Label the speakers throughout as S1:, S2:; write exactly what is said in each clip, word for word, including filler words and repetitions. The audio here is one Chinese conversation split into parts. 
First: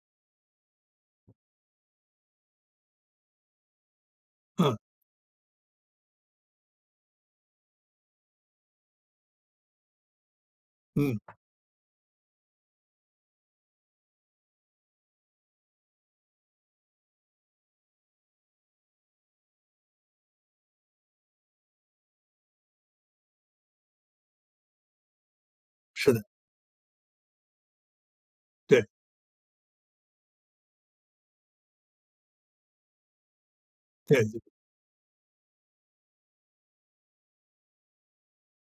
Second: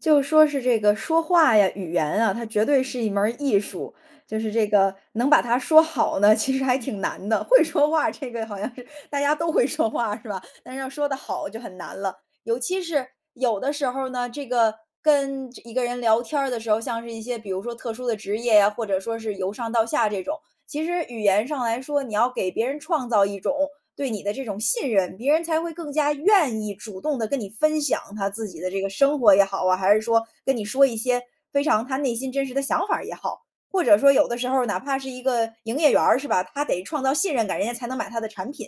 S1: 就说是这个说话呀、语言啊，它绝对是一门儿艺术。就是这
S2: 嗯。
S1: 个能把它说好呢，其实还挺难的，会说话这个好像是大家都会说话是吧？但是要说得
S2: 嗯。
S1: 好就很难了。尤其是有的时候呢，这个跟这一个人聊天儿的时候，像是一些比如说特殊的职业呀，或者说是由上到下这种，其实语言上来说，你要给别人创造一种，对你的这种信任，别人才会更加
S2: 是的。
S1: 愿意主动地跟你分享，他自己的这
S2: 对。
S1: 个生活也好啊，还是说，跟你说一些非常他内心真实的想法儿也好。或者说有的
S2: 对。
S1: 时候，哪怕是一个营业员儿，是吧？他得创造信任感，人家才能买他的产品。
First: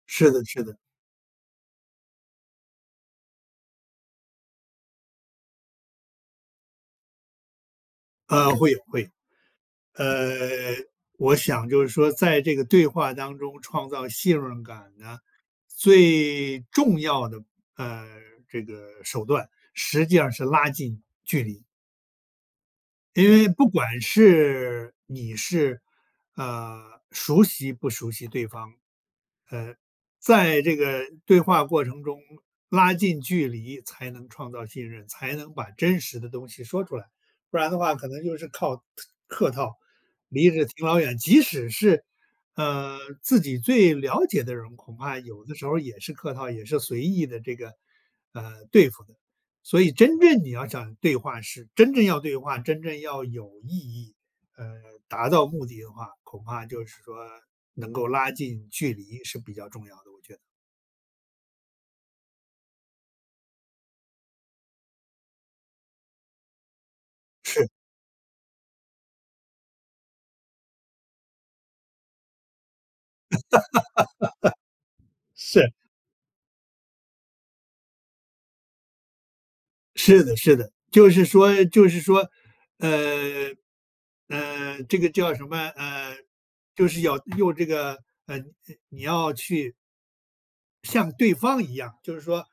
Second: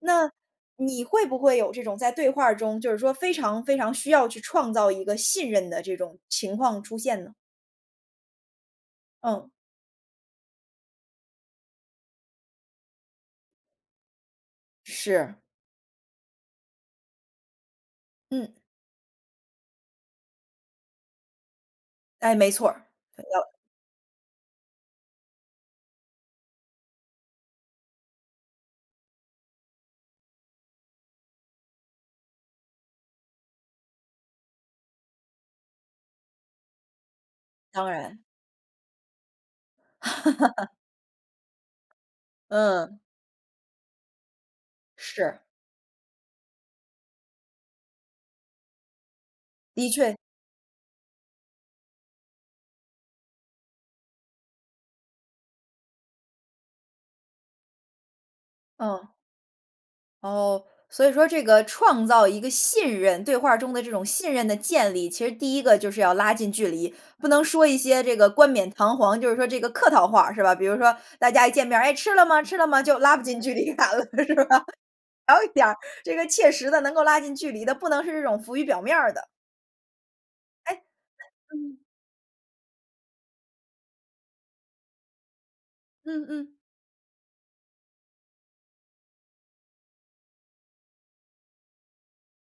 S1: 那
S2: 是的是的。
S1: 你会不会有这种在对话儿中，就是说非常非常需要去创造一个信任的这种情况出现呢？
S2: 呃，会有会有。
S1: 嗯。
S2: 呃，我想就是说在这个对话当中创造信任感呢，
S1: 是。
S2: 最重要的，呃，
S1: 嗯。
S2: 这个手段实际上是拉近距离。
S1: 哎，没错儿，
S2: 因为
S1: 呃
S2: 不管是，你是，啊，熟悉不熟悉对方，呃，在这个对话过程中，拉近距离才能创造信任，才能把真实的东西说出来。不然的
S1: 当
S2: 话可
S1: 然。
S2: 能就是靠客客套，离着 挺老远。即使是，呃，
S1: 嗯。
S2: 自己最了解的人，恐怕
S1: 是。
S2: 有的时候也是客套，也是随意的这个，呃，对付的。所
S1: 的
S2: 以
S1: 确。
S2: 真正你要想对话，是真正要对话，真正要有意义，呃，达到目的的话，恐怕就是说能够拉近距
S1: 嗯。
S2: 离是比较重要的，我觉得。
S1: 哦，所以说这个创造一个信任对话儿中的这种信任的建立，其实第一个就是要拉近距离，不能说
S2: 是。
S1: 一些这个冠冕堂皇，就是说这个客套话，是吧？比如说大家一见面儿，“哎，吃了吗？吃了吗？”就拉不近距离感了，是吧？还有一点
S2: 是。
S1: 儿，这个切实地能够拉近距离的，不能是这种浮于表面儿的。
S2: 是的是的，
S1: 哎
S2: 就是说
S1: 嗯。
S2: 就是说，呃，呃，这个叫什么？呃，
S1: 嗯嗯。
S2: 就是要用这个呃，呃，你要去像对方一样，就是说，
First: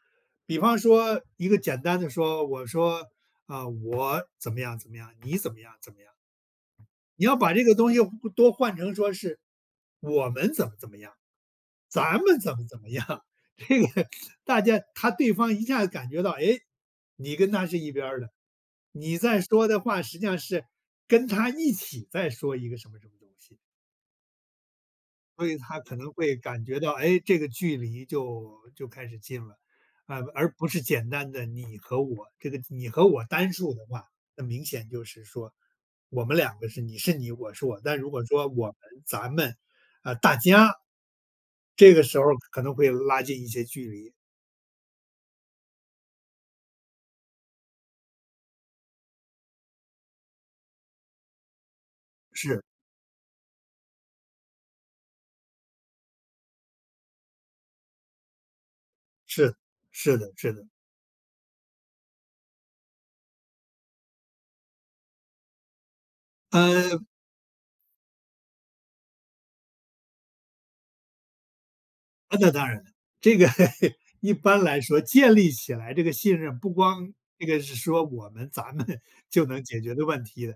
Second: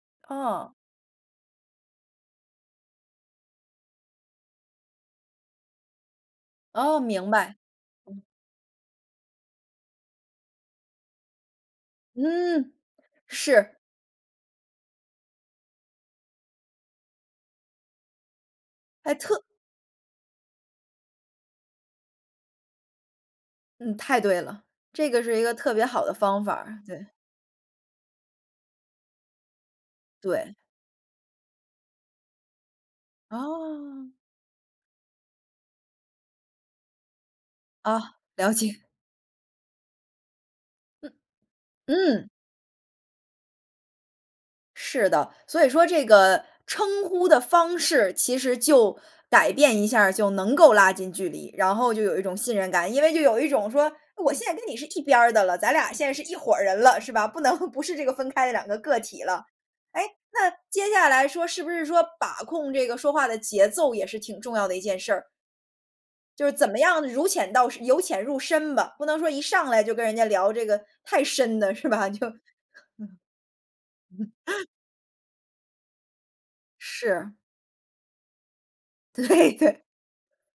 S2: 比
S1: 哦。
S2: 方说一个简单地说，我说：“啊，我怎么样怎么样，你怎么样怎么样。”
S1: 哦，
S2: 你
S1: 明
S2: 要把
S1: 白，
S2: 这个东西换
S1: 嗯。
S2: 都换成说是，我们怎么怎么样，咱们怎么
S1: 嗯，
S2: 怎么样。
S1: 是。
S2: 这个大家他对方一下子感觉到，哎？你跟他是一边儿的，
S1: 还
S2: 你在
S1: 特
S2: 说的话，实际上是跟他一起在说一个什么什么东西。
S1: 嗯，太对了。这个是一
S2: 所
S1: 个
S2: 以
S1: 特
S2: 他
S1: 别
S2: 可
S1: 好
S2: 能
S1: 的
S2: 会
S1: 方法
S2: 感
S1: 儿。
S2: 觉到，
S1: 对。
S2: 哎，这个距离就就开始近了，而不而
S1: 对。
S2: 不是简单的，你和我。这个你和我单数的话，
S1: 哦。
S2: 那明显就是说，我们两个是，你是你我是我，但如
S1: 啊，
S2: 果说
S1: 了
S2: 我们、
S1: 解。
S2: 咱们、啊，大家，
S1: 嗯
S2: 这个时候
S1: 嗯。
S2: 可能会拉近一些距离。
S1: 是的，所以说这个称呼的方式，其实就改变一下儿，就能够拉近距离，然后就有一种信
S2: 是。
S1: 任感。因为就有一种说，我现在跟你是一边儿的了，咱俩现在是一伙人了，是吧？不能不是这个分开的两个个体了。
S2: 是，
S1: 哎？
S2: 是的是
S1: 那
S2: 的。
S1: 接下来说，是不是说把控这个说话的节奏也是挺重要的一件事儿？就是怎么
S2: 呃
S1: 样如浅到深由浅入深吧，不能说一上来就跟人家聊这个太深的，是吧？就
S2: 啊，
S1: 嗯。
S2: 那当然。这个 一般 来说，建立起来这个信任，不光
S1: 是。
S2: 这个是说我们、咱们 就
S1: 对
S2: 能
S1: 的。
S2: 解决的问题的。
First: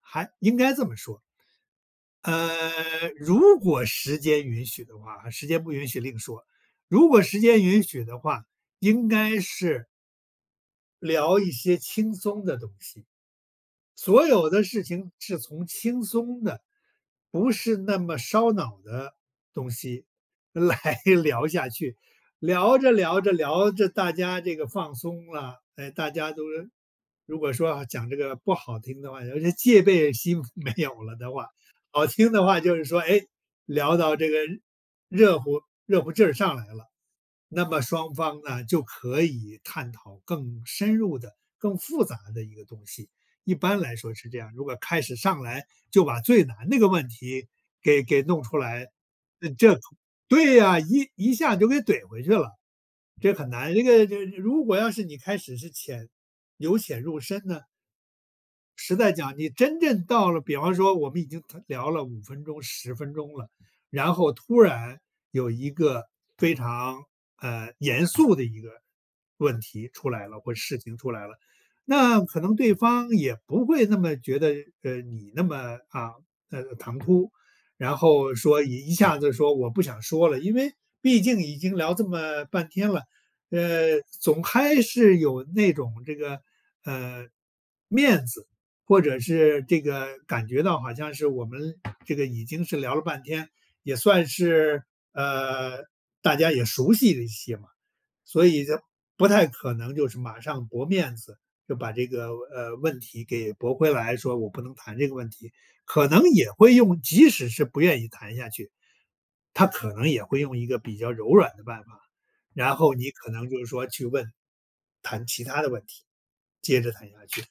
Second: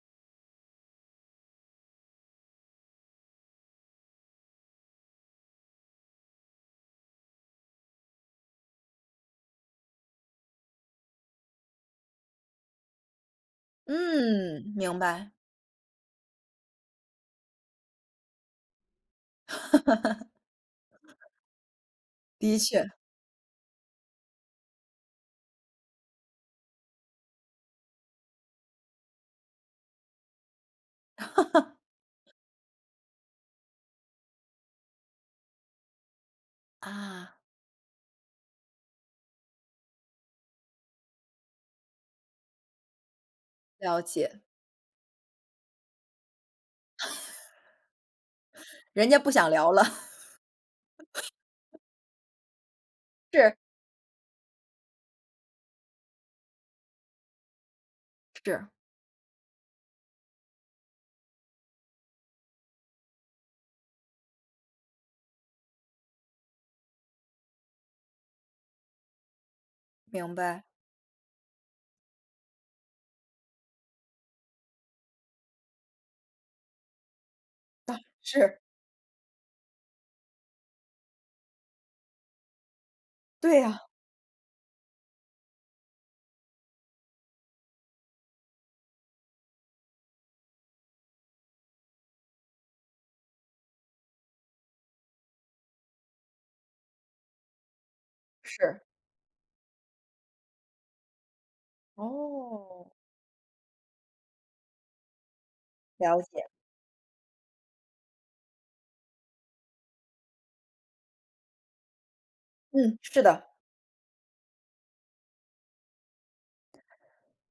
S2: 还应该这么说呃，如果时间允许的话，时间不允许另说。如果时间允许的话，应该是聊一些轻松的东西，所有的
S1: 嗯，
S2: 事
S1: 明
S2: 情
S1: 白。
S2: 是从轻松的，不是那么烧脑的东西 来聊下去，
S1: 的
S2: 聊
S1: 确。
S2: 着聊着聊着大家这个放松了。哎，大家都是如果说要讲这个不好听的话，有些这个戒备心没有了的话，好听的话就是说，哎，聊到这个，热乎热乎劲儿上来了，
S1: 啊。
S2: 那么双方呢，就可以探讨更深入的、更复杂的一个东西。一般来
S1: 了
S2: 说是这
S1: 解。
S2: 样，如果开始上来就把最难那个问题，给给弄出来，
S1: 人家不想聊
S2: 这
S1: 了。
S2: 对啊，一一下就给 怼回去了。这很
S1: 是。
S2: 难这个这个如果要是你开始是浅由浅入深呢？
S1: 是。
S2: 实在讲，你真正到了比方说我们已经它聊了五分钟、十分钟了。然后突然有一个非常，呃，严肃的一个问题出来
S1: 明
S2: 了，或
S1: 白。
S2: 事情出来了，那可能对方也不会那么觉得，呃，你那么啊，呃，唐突，然
S1: 啊，
S2: 后
S1: 是。
S2: 说一一下子说：“我不想说了”。因为毕竟已经聊这么半天了，
S1: 对啊。
S2: 呃，总还是有那种这个，呃，面子或者是这个感觉到好像是我们这个已经是聊了半天，也算是，呃，大家也熟悉了一些嘛。所以就
S1: 是。
S2: 不太可能就是马上驳面子，就把这个，呃，
S1: 哦。
S2: 问题给驳回来，说：“我不能谈这个问题”，可
S1: 了
S2: 能
S1: 解。
S2: 也会用即使是不愿意谈下去，他可能也会用一个比较柔软的办法，然后
S1: 嗯，
S2: 你
S1: 是
S2: 可
S1: 的。
S2: 能就是说，去问谈其他的问题，接着谈下去。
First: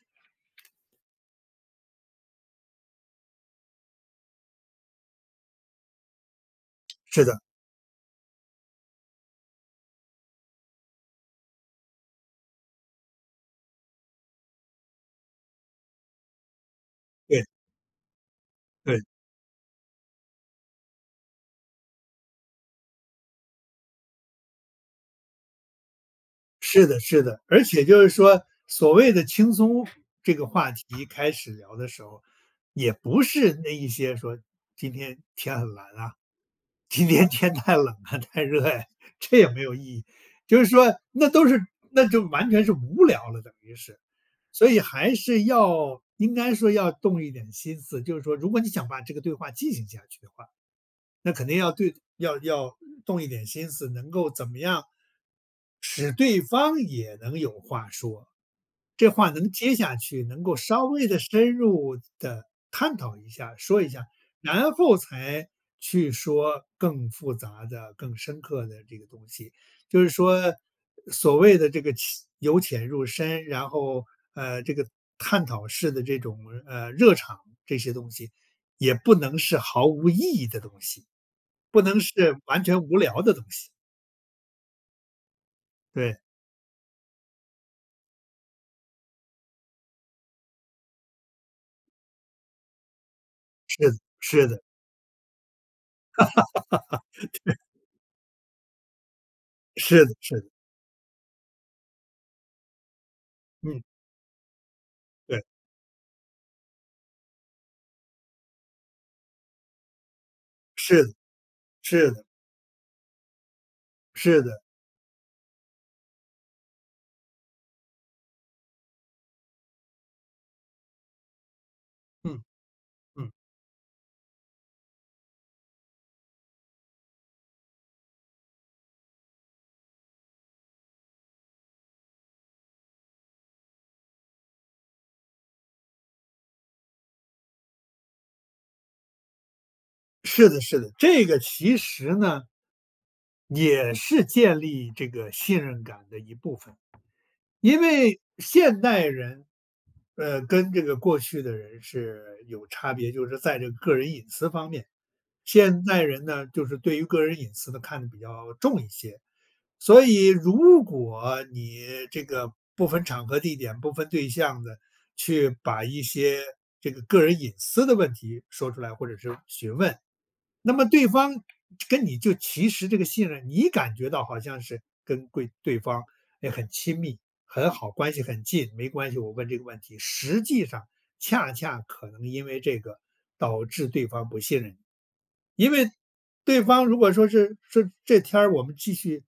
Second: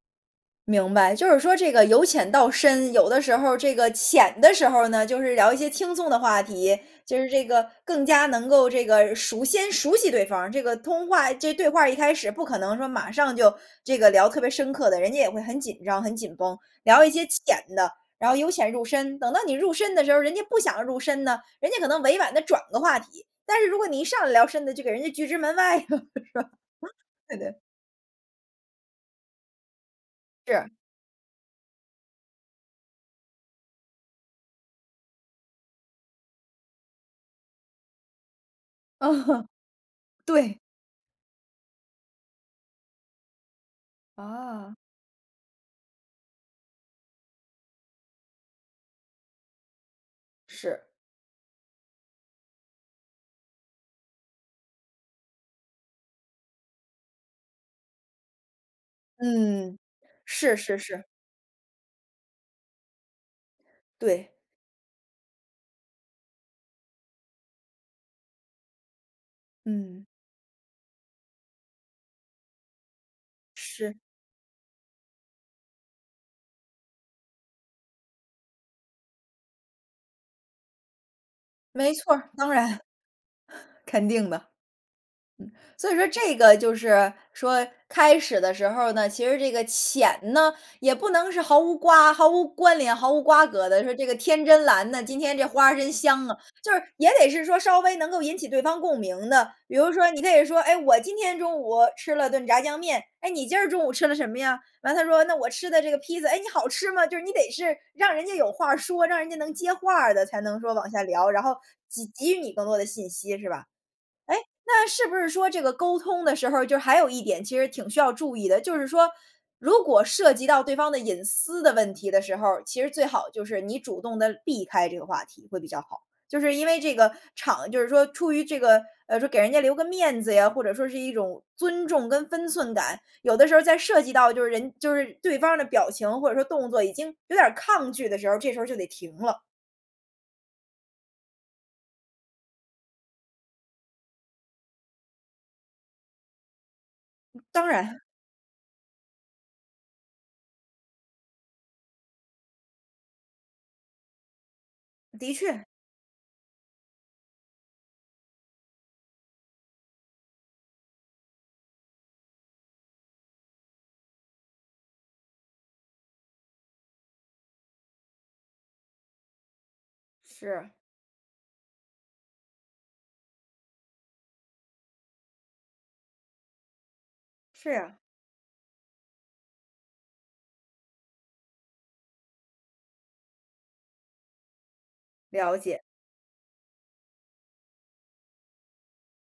S1: 明白，就是说这个由浅到深，有的时候儿这个浅的时候儿呢，就是聊一些轻松的话题，就
S2: 是
S1: 是
S2: 的。
S1: 这个更加能够这个熟先熟悉对方，这个通话这个对话儿一开始不可能说马上就这个聊特别深刻的，人家也会很紧张、很紧绷，聊一些
S2: 对。
S1: 浅的。然后由浅入
S2: 对。
S1: 深，等到你入深的时候，人家不想入深呢？人家可能委婉地转个话题。但是如果你一上来聊深的，就给人家拒之门外了，是吧？
S2: 是的是
S1: 对
S2: 的，
S1: 的。
S2: 而且就是说，所谓的轻松，这个话
S1: 是。
S2: 题开始聊的时候，也不是那一些说：“今天天很蓝啊，今天天太冷啊、太热呀。”
S1: 呃
S2: 这
S1: 哼。
S2: 也没有意义。就
S1: 对。
S2: 是说，那都是那就完全是无聊了等于是。所
S1: 啊。
S2: 以还是要应该说要动一点心思，就是说如果你想把这个对话进行下去的话，
S1: 是。
S2: 那肯定要对要要动一点心思能够怎么样使对方也能有话说，这话能接
S1: 嗯，
S2: 下去，能够
S1: 是是
S2: 稍
S1: 是。
S2: 微地深入地探讨一下，说一下。
S1: 对。
S2: 然后才去说更复杂的、更深刻的这个东西，就
S1: 嗯。
S2: 是说，所谓的这个浅由浅入深，然
S1: 是。
S2: 后，呃，这个探讨式的这种，呃，热场这些东西，也不能是毫无意义的东西，不
S1: 没
S2: 能
S1: 错儿，
S2: 是
S1: 当
S2: 完
S1: 然，
S2: 全无聊的东西。
S1: 肯定的，嗯。所以说
S2: 对。
S1: 这个就是，说，开始的时候儿呢，其实这个浅呢，也不能是毫无瓜毫无关联、毫无瓜葛地
S2: 是
S1: 说：
S2: 的
S1: “这个天
S2: 是的。
S1: 真蓝呐，今天这花真香啊”，就是也 得是
S2: 对。
S1: 说稍微能够引起对方共鸣的。比如
S2: 是
S1: 说，
S2: 的
S1: 你可
S2: 是
S1: 以
S2: 的。
S1: 说：“哎，我今天中午吃了顿炸酱面，哎，你今儿中
S2: 嗯。
S1: 午吃了什么呀？”完了他说：“那
S2: 对。
S1: 我吃的这个披萨”，“哎，你好吃吗？”就是你得是让人家有话说，让人家能接话儿的，才能说往下
S2: 是的
S1: 聊，然后，给
S2: 是的。
S1: 给予你更多的信息，是吧？哎，
S2: 是的。
S1: 那是不是说这个沟通的时候儿，就还有一点其实挺需要注意的，就是说，如果涉及到对方的隐私的问题的时
S2: 嗯
S1: 候儿，其实最好
S2: 嗯。
S1: 就是，你主动地避开这个话题会比较好，就是因为这个场就是说出于这个，呃，说给人家留个面子呀，或者说是一种尊重跟分寸感，有的时候在涉及到就是人就是对方儿的表情或者说动作已经有点儿抗拒的时候儿，这时候儿就得停了。
S2: 是的是的，这个其实呢也是建立这个信任感的一部分。
S1: 当
S2: 因
S1: 然。
S2: 为现代人，呃，跟这个过去的人是有差别，就是在这个个人隐私方面。
S1: 的确。
S2: 现代人呢，就是对于个人隐私的看得比较重一些。所以如果你这个不分场合地点、不分对象的，去把一些这个个人隐私的问题说出来，或者是询问。那
S1: 是。
S2: 么对方跟你就其实这个信任，你感觉到好像是跟贵对方也很亲密、很
S1: 是
S2: 好、
S1: 呀。
S2: 关系很近，没关系，我问这个问题，实际上恰恰可能因为这个，导致对方不信任你。
S1: 了
S2: 因
S1: 解。
S2: 为对方如果说是，说：“这天儿我们继续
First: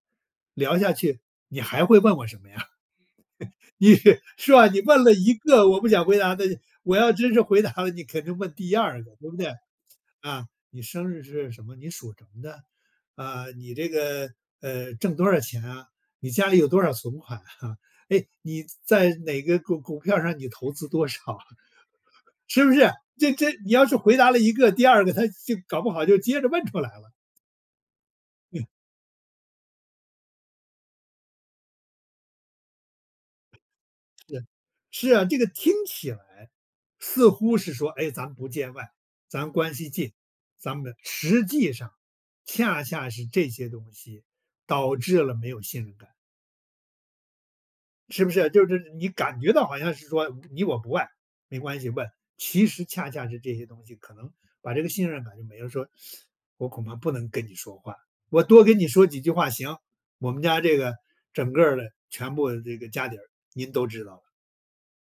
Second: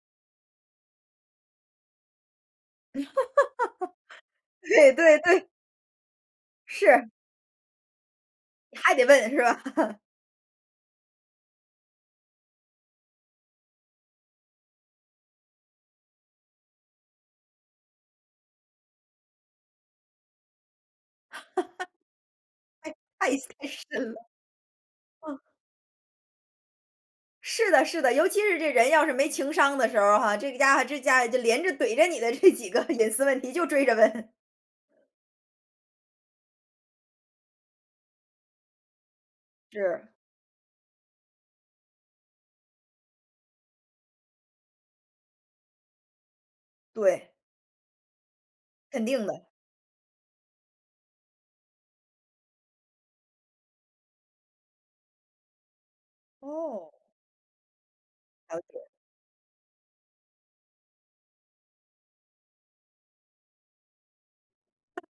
S2: 聊下去，你还会问我什么呀？” 你是是吧，你
S1: 对
S2: 问了
S1: 对
S2: 一
S1: 对。
S2: 个我不想回答的，我
S1: 是。
S2: 要真是回答了，你肯定问第
S1: 你还
S2: 二
S1: 得
S2: 个，
S1: 问
S2: 对不
S1: 是
S2: 对？
S1: 吧？
S2: “啊，你生日是什么？你属什么的？啊，你这个，呃，挣多少钱啊？你家里有多少存款啊？哎，你在哪个股股票上你投资多少啊？”是不是？
S1: 太
S2: 这
S1: 太
S2: 这
S1: 太
S2: 你要是
S1: 深了，
S2: 回答了一个，第二个他
S1: 嗯。
S2: 就搞不好就接着问出来了。
S1: 是的是的，尤其是
S2: 嗯。
S1: 这人要是没情商的时候哈，这家伙这家伙就连着怼着你的这几个隐私问题就追着问。
S2: 是，是啊，这个听起来似乎是说，哎，咱们不见外，咱关系
S1: 是。
S2: 近，咱们实际上恰恰是这些东西，导致了没有信任感。
S1: 对。
S2: 是不是？就是
S1: 肯
S2: 你
S1: 定
S2: 感
S1: 的。
S2: 觉到好像是说，你我不外，没关系问。其实恰恰是这些东西，可能把这个信任感就没了，说：“我恐
S1: 哦。
S2: 怕不能跟你说话，我
S1: 了
S2: 多跟
S1: 解。
S2: 你说几句话，行，我们家这个整个儿的全部这个家底儿，您都知道了。”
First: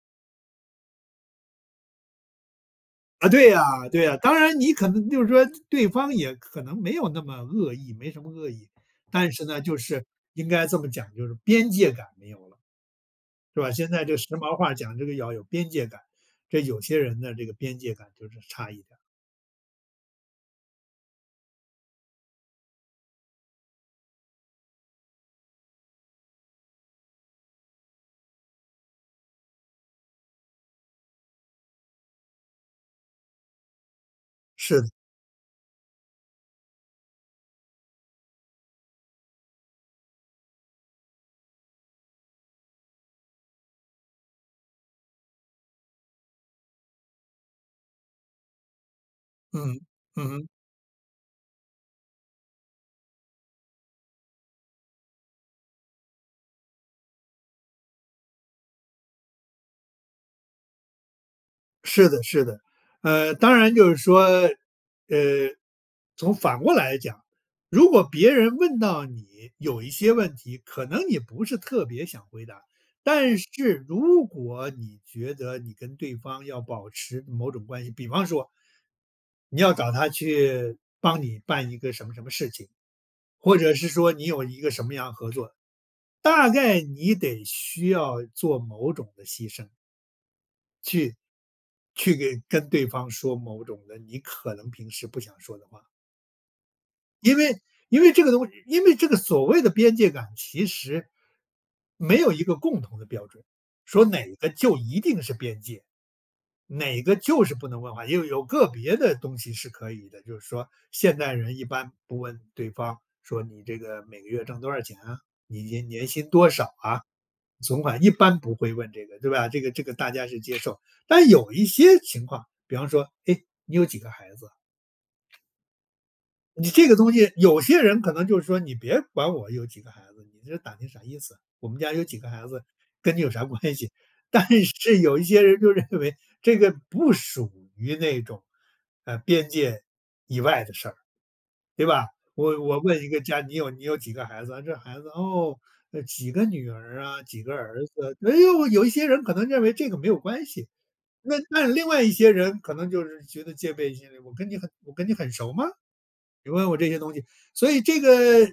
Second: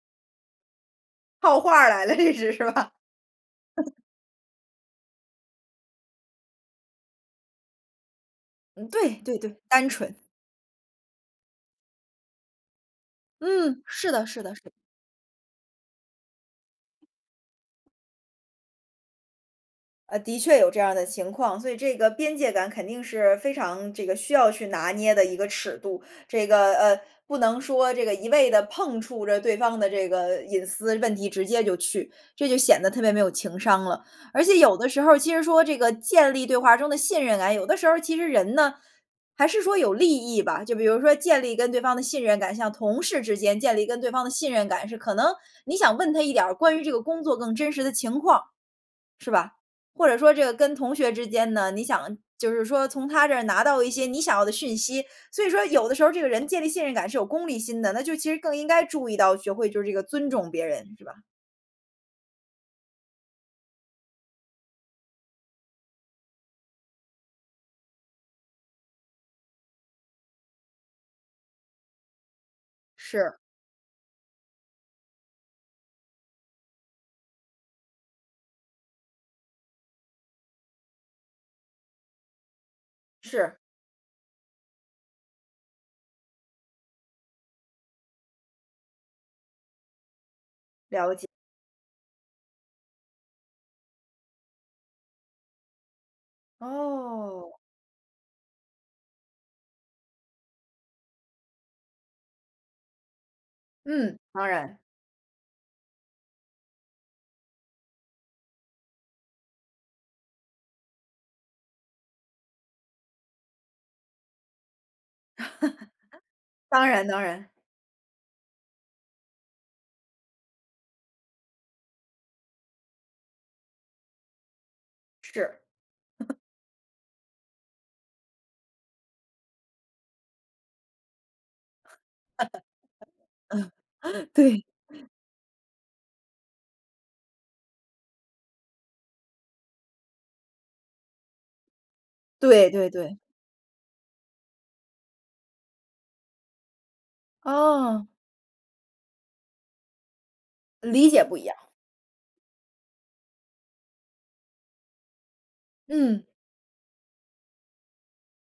S1: 套话儿来的这是，是吧？
S2: 啊，对呀 对呀。当然你可能就是说，对方也可能没有那么恶意，没什么恶意。
S1: 嗯，对
S2: 但
S1: 对
S2: 是
S1: 对，
S2: 呢，就
S1: 单
S2: 是
S1: 纯。
S2: 应该这么讲，就是边界感没有了，是吧？
S1: 嗯，
S2: 现在
S1: 是
S2: 这时
S1: 的是的
S2: 髦
S1: 是
S2: 话
S1: 的。
S2: 儿讲这个要有边界感，这有些人的这个边界感就是差一点儿。
S1: 呃，的确有这样儿的情况，所以这个边界感肯定是非常这个需要去拿捏的一个尺度。这个，呃不能说这个一味地碰触着对方的这个隐私问题直接就去，这就显得特别没有情商了。而且有
S2: 是的。
S1: 的时候儿其实说这个建立对话中的信任感，有的时候儿，其实人呢，还是说有利益吧，就比如说建立跟对方的信任感，像同事之间建立跟对方的信任感，是可能你想问他一点儿关于这个工作更真实的情况，是吧？
S2: 嗯，
S1: 或者
S2: 嗯
S1: 说这
S2: 哼。
S1: 个跟同学之间呢，你想，就是说从他这儿拿到一些你想要的讯息。所以说有的时候这个人建立信任感是有功利心的，那就其实更应该注意到学会就是这个尊重别人，是吧？
S2: 是的是的。呃，当然就是说，呃，从反过来讲，如果别人问到你有一些问题，可能你不是特别想回答，
S1: 是。
S2: 但是如果你觉得你跟对方要保持某种关系，比方说你要找他去帮你办一个什么什么事情，或
S1: 是。
S2: 者是说你有一个什么样合作，大概你得需要做某种的牺牲。去
S1: 了解。
S2: 去给跟对方说某种的，你可能平时不想说的话。因
S1: 哦。
S2: 为因为这个东西因为这个所谓的边界感其实没有一个共同的标准，说
S1: 嗯，
S2: 哪
S1: 当
S2: 个就
S1: 然。
S2: 一定是边界，哪个就是不能问话，也有个别的东西是可以的，就是说现代人一般不问对方说：“你这个每个月挣多少钱啊，你年年薪多 少
S1: 当
S2: 啊、
S1: 然当然。
S2: 存款？“一般不会问这个对吧？这个这个大家是接受，但有一些情况，比方说：“哎，你有几个孩子？”
S1: 是。
S2: 你这个东西有些人可能就是说：“你别管我有几个孩子，你这打听啥意思？我们家有几个孩子跟你有啥关系？” 但
S1: 对。
S2: 是，有一些人就认为这个不属于那种，呃，边界以外的事儿，对吧？我
S1: 对
S2: 我
S1: 对
S2: 问一
S1: 对。
S2: 个家：“你有你有几个孩子啊？这孩子，哦，几个女儿啊？几个儿
S1: 哦。
S2: 子？“哎呦，有一些人可能认为这个没有关系。
S1: 理解
S2: 那
S1: 不一样。
S2: 但另外一些人可能就是觉得戒备心理：“我跟你很我跟你很熟吗？
S1: 嗯。
S2: 你问我这些东西。“所以这个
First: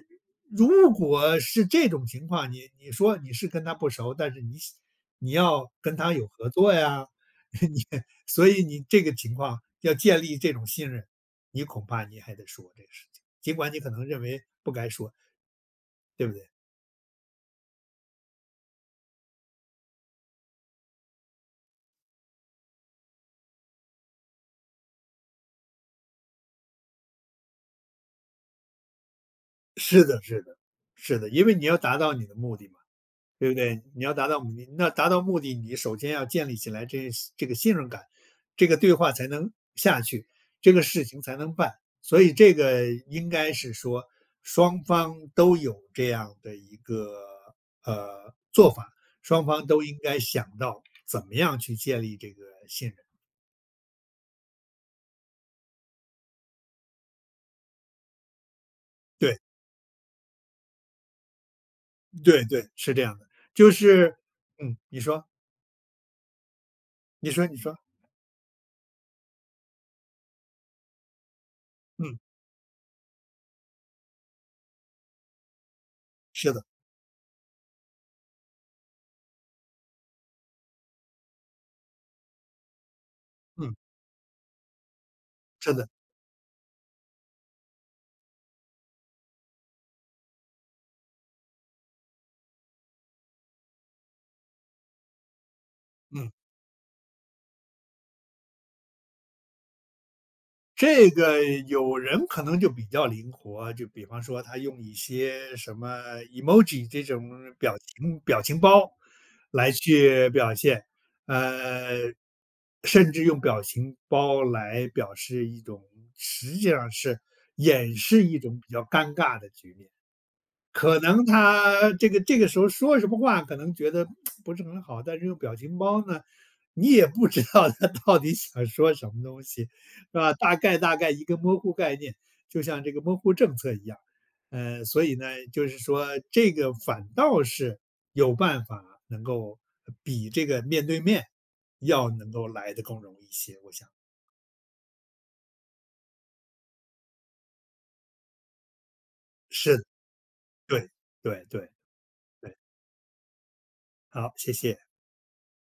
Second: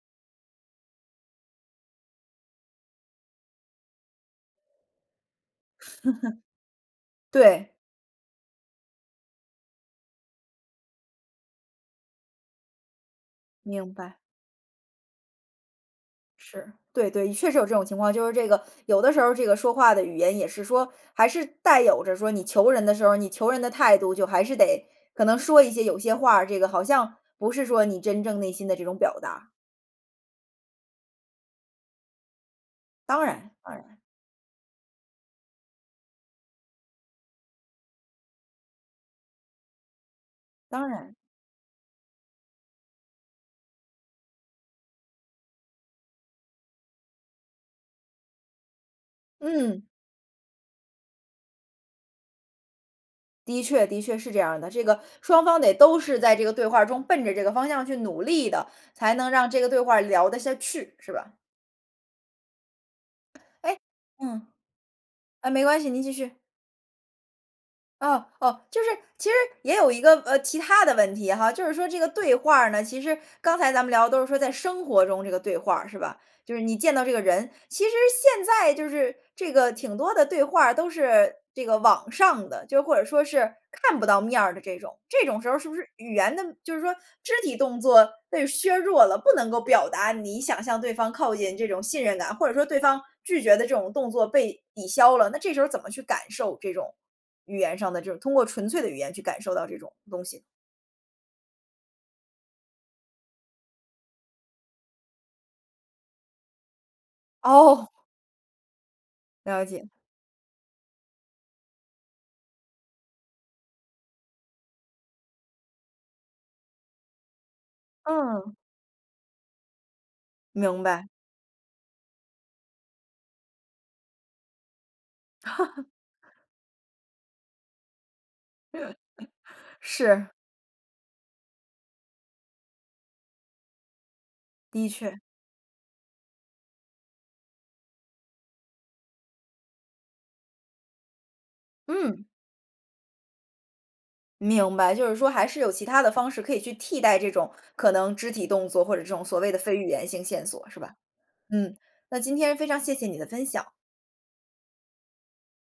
S2: 如果是这种情况，你你说你是跟他不熟，但是你想你要跟他有合作呀，
S1: 对。
S2: 你所以你这个情况要建立这种信任，你恐怕你还得说这个事情，尽管你
S1: 明
S2: 可能
S1: 白。
S2: 认为不该说。对不对？
S1: 是，对对，确实有这种情况。就是这个，有的时候这个说话的语言也是说，还是带有着说你求人的时候，你求人的态度就还是得可能说一些有些话儿，这个好像不是说你真正内心的这种表达。
S2: 是的是的，是的。因为你要达到你的目的嘛，
S1: 当
S2: 对
S1: 然
S2: 不
S1: 当
S2: 对？
S1: 然。
S2: 你要达到目的，那达到目的，你首先要建立起来，这这个信任感，这个对话才能下去，这个
S1: 当
S2: 事
S1: 然。
S2: 情才能办。所以这个应该是说双方都有这样的一个，呃，做法，双方
S1: 嗯。
S2: 都应该想到怎么样去建立这个信任。
S1: 的确的确，是这样儿的。这个双方得都是在这个对话儿中奔着这个方向去努力的，才能
S2: 对。
S1: 让这个对话儿聊得下去，是吧？
S2: 对对，是这样的。就
S1: 哎，
S2: 是
S1: 嗯。
S2: 嗯，你说。
S1: 哎，没关系，您继续。
S2: 你说你说。
S1: 哦哦。就是，其实也有一个，呃，其它的问题哈，就是说这个
S2: 嗯。
S1: 对话儿呢，其实刚才咱们聊的都是说在生活中这个对话儿，是吧？
S2: 是
S1: 就是
S2: 的。
S1: 你见到这个人。其实现在就是这个挺多的对话儿都是这个网上的，就或者说是，
S2: 嗯。
S1: 看不到面儿的这种。这种时候儿是
S2: 是
S1: 不是
S2: 的。
S1: 语言的就是说肢体动作被削弱了，不能够表达你想向对方靠近这种信任感，或者说对方拒绝的这种动作被抵消了，那这时候儿怎么去感
S2: 嗯。
S1: 受这种语言上的这种通过纯粹的语言去感受到这种东西。
S2: 这个有人可能就比较灵活，就比方说他用一些什么 Emoji 这种表
S1: 哦。
S2: 情表情包
S1: 了
S2: 来
S1: 解。
S2: 去表现。呃，甚至用表情包来表示一种实际上是掩饰一
S1: 嗯。
S2: 种比较尴尬的局面，
S1: 明
S2: 可
S1: 白。
S2: 能他这个这个时候说什么话，可能觉得 不是很好，但是用表情 包呢，你也不知道他到底想 说什么东西，是
S1: 是。
S2: 吧？大概大概一个摸呼概念，就像这个摸呼政策一样。呃，
S1: 的
S2: 所以
S1: 确。
S2: 呢，就是说这个反倒是有办法能够比这个面对面，要
S1: 嗯。
S2: 能够来得更容易一些，我想。
S1: 明白，就是说还是有其它的方式可以去替代这种，可能肢体动作或者这种所谓的非
S2: 是，
S1: 语言性线索，是
S2: 对，
S1: 吧？
S2: 对对，
S1: 嗯，那今
S2: 对。
S1: 天非常谢谢你的分享。
S2: 好，谢谢。